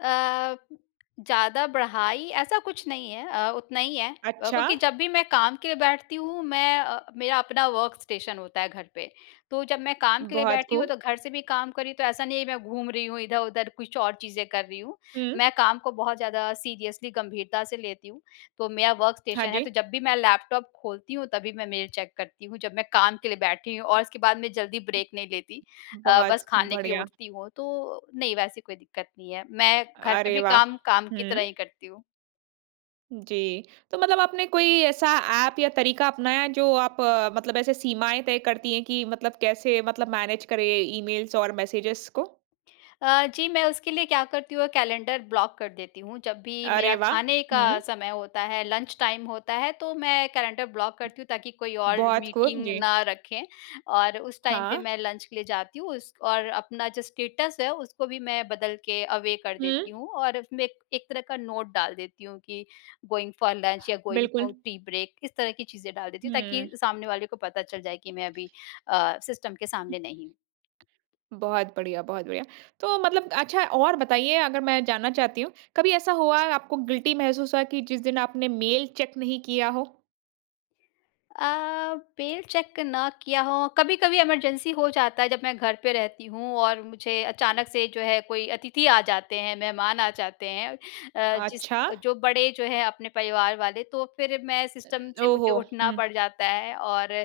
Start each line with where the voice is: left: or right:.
left: अ, ज़्यादा बढ़ाई, ऐसा कुछ नहीं है अ, उतना ही है। अ,
right: अच्छा।
left: क्योंकि जब भी मैं काम के लिए बैठती हूँ, मैं अ, मेरा अपना वर्क़ स्टेशन होता है घर पे। तो जब मैं काम के लिए
right: बहुत
left: बैठी हूँ,
right: खूब।
left: तो घर से भी काम कर रही हूँ, तो ऐसा नहीं है, मैं घूम रही हूँ इधर-उधर, कुछ और चीज़ें कर रही हूँ।
right: हुँ।
left: मैं काम को बहुत ज़्यादा सीरियसली, गँभीरता से लेती हूँ। तो मेरा वर्क़
right: हाँ
left: स्टेशन है, तो
right: जी।
left: जब भी मैं लैपटॉप खोलती हूँ, तभी मैं मेल चेक करती हूँ, जब मैं काम के लिए बैठी हूँ और उसके बाद मैं जल्दी ब्रेक नहीं लेती अ, बस
right: बहुत
left: खाने के लिए
right: बढ़िया।
left: उठती हूँ। तो, नहीं, वैसी कोई दिक्कत नहीं है। मैं घर पे
right: अरे,
left: भी
right: वाह!
left: काम, काम की
right: हुँ।
left: तरह ही करती हूँ।
right: जी। तो मतलब आपने कोई ऐसा ऐप या तरीका अपनाया, जो आप मतलब ऐसे सीमाएँ तय करती हैं कि मतलब कैसे मतलब मैनेज करें ईमेल्स और मैसेजेस को?
left: अ, जी, मैं उसके लिए क्या करती हूँ, कैलेंडर ब्लॉक कर देती हूँ। जब भी मेरा
right: अरे, वाह!
left: खाने का
right: हुँ।
left: समय होता है, लंच टाइम होता है, तो मैं कैलेंडर ब्लॉक करती हूँ, ताकि कोई और
right: बहुत खूब,
left: मीटिंग
right: जी।
left: ना रखें और उस टाइम पे
right: हाँ।
left: मैं लंच के लिए जाती हूँ। उस और अपना जो स्टेटस है, उसको भी मैं बदल के अवे कर देती
right: हुँ।
left: हूँ और उसमें एक एक तरह का नोट डाल देती हूँ कि गोइंग फ़ॉर लंच या गोइंग
right: बिल्कुल।
left: फ़ॉर टी ब्रेक, इस तरह की चीज़ें डाल देती हूँ, ताकि
right: हुँ।
left: सामने वाले को पता चल जाए कि मैं अभी अ, सिस्टम के सामने नहीं हूँ।
right: बहुत बढ़िया बहुत बढ़िया। तो मतलब अच्छा, और बताइए, अगर मैं जानना चाहती हूँ, कभी ऐसा हुआ है, आपको गिल्टी महसूस हुआ कि जिस दिन आपने मेल चेक नहीं किया हो?
left: अ, मेल चेक ना किया हो, कभी-कभी इमरजेंसी हो जाता है, जब मैं घर पे रहती हूँ और मुझे अचानक से, जो है, कोई अतिथि आ जाते हैं, मेहमान आ जाते हैं अ, जिस
right: अच्छा।
left: अ, जो बड़े जो हैं, अपने परिवार वाले, तो फिर मैं सिस्टम
right: अ,
left: से मुझे
right: ओहो!
left: उठना
right: हुँ।
left: पड़ जाता है, और अ,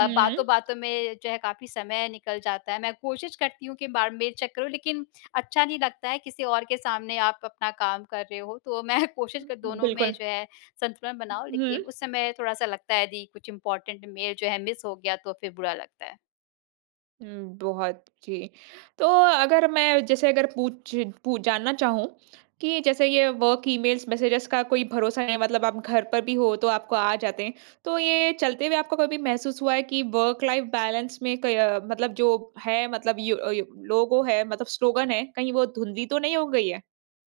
right: हुँ।
left: बातों-बातों में जो है, काफ़ी समय निकल जाता है। मैं कोशिश करती हूँ, कई बार मेल चेक करूँ, लेकिन अच्छा नहीं लगता है, किसी और के सामने आप अपना काम कर रहे हो। तो मैं कोशिश
right: उ,
left: कर
right: हुँ।
left: दोनों में
right: बिल्कुल।
left: जो है, संतुलन बनाऊँ, लेकिन
right: हुँ।
left: उस समय थोड़ा-सा लगता है, यदि कुछ इम्पॉर्टेन्ट मेल जो है मिस हो गया, तो फिर बुरा लगता है।
right: हुँ, बहुत, जी। तो अगर मैं, जैसे अगर पूछ पू जानना चाहूँ कि जैसे ये वर्क़ ईमेल्स, मेसेजेस का कोई भरोसा नहीं, मतलब आप घर पर भी हो, तो आपको आ जाते हैं। तो ये चलते हुए आपको कभी महसूस हुआ है कि वर्क़ लाइफ़ बैलेंस में कई अ, मतलब जो है, मतलब यो अ, यो लोगो है, मतलब स्लोगन है, कहीं वो धुँधली तो नहीं हो गई है?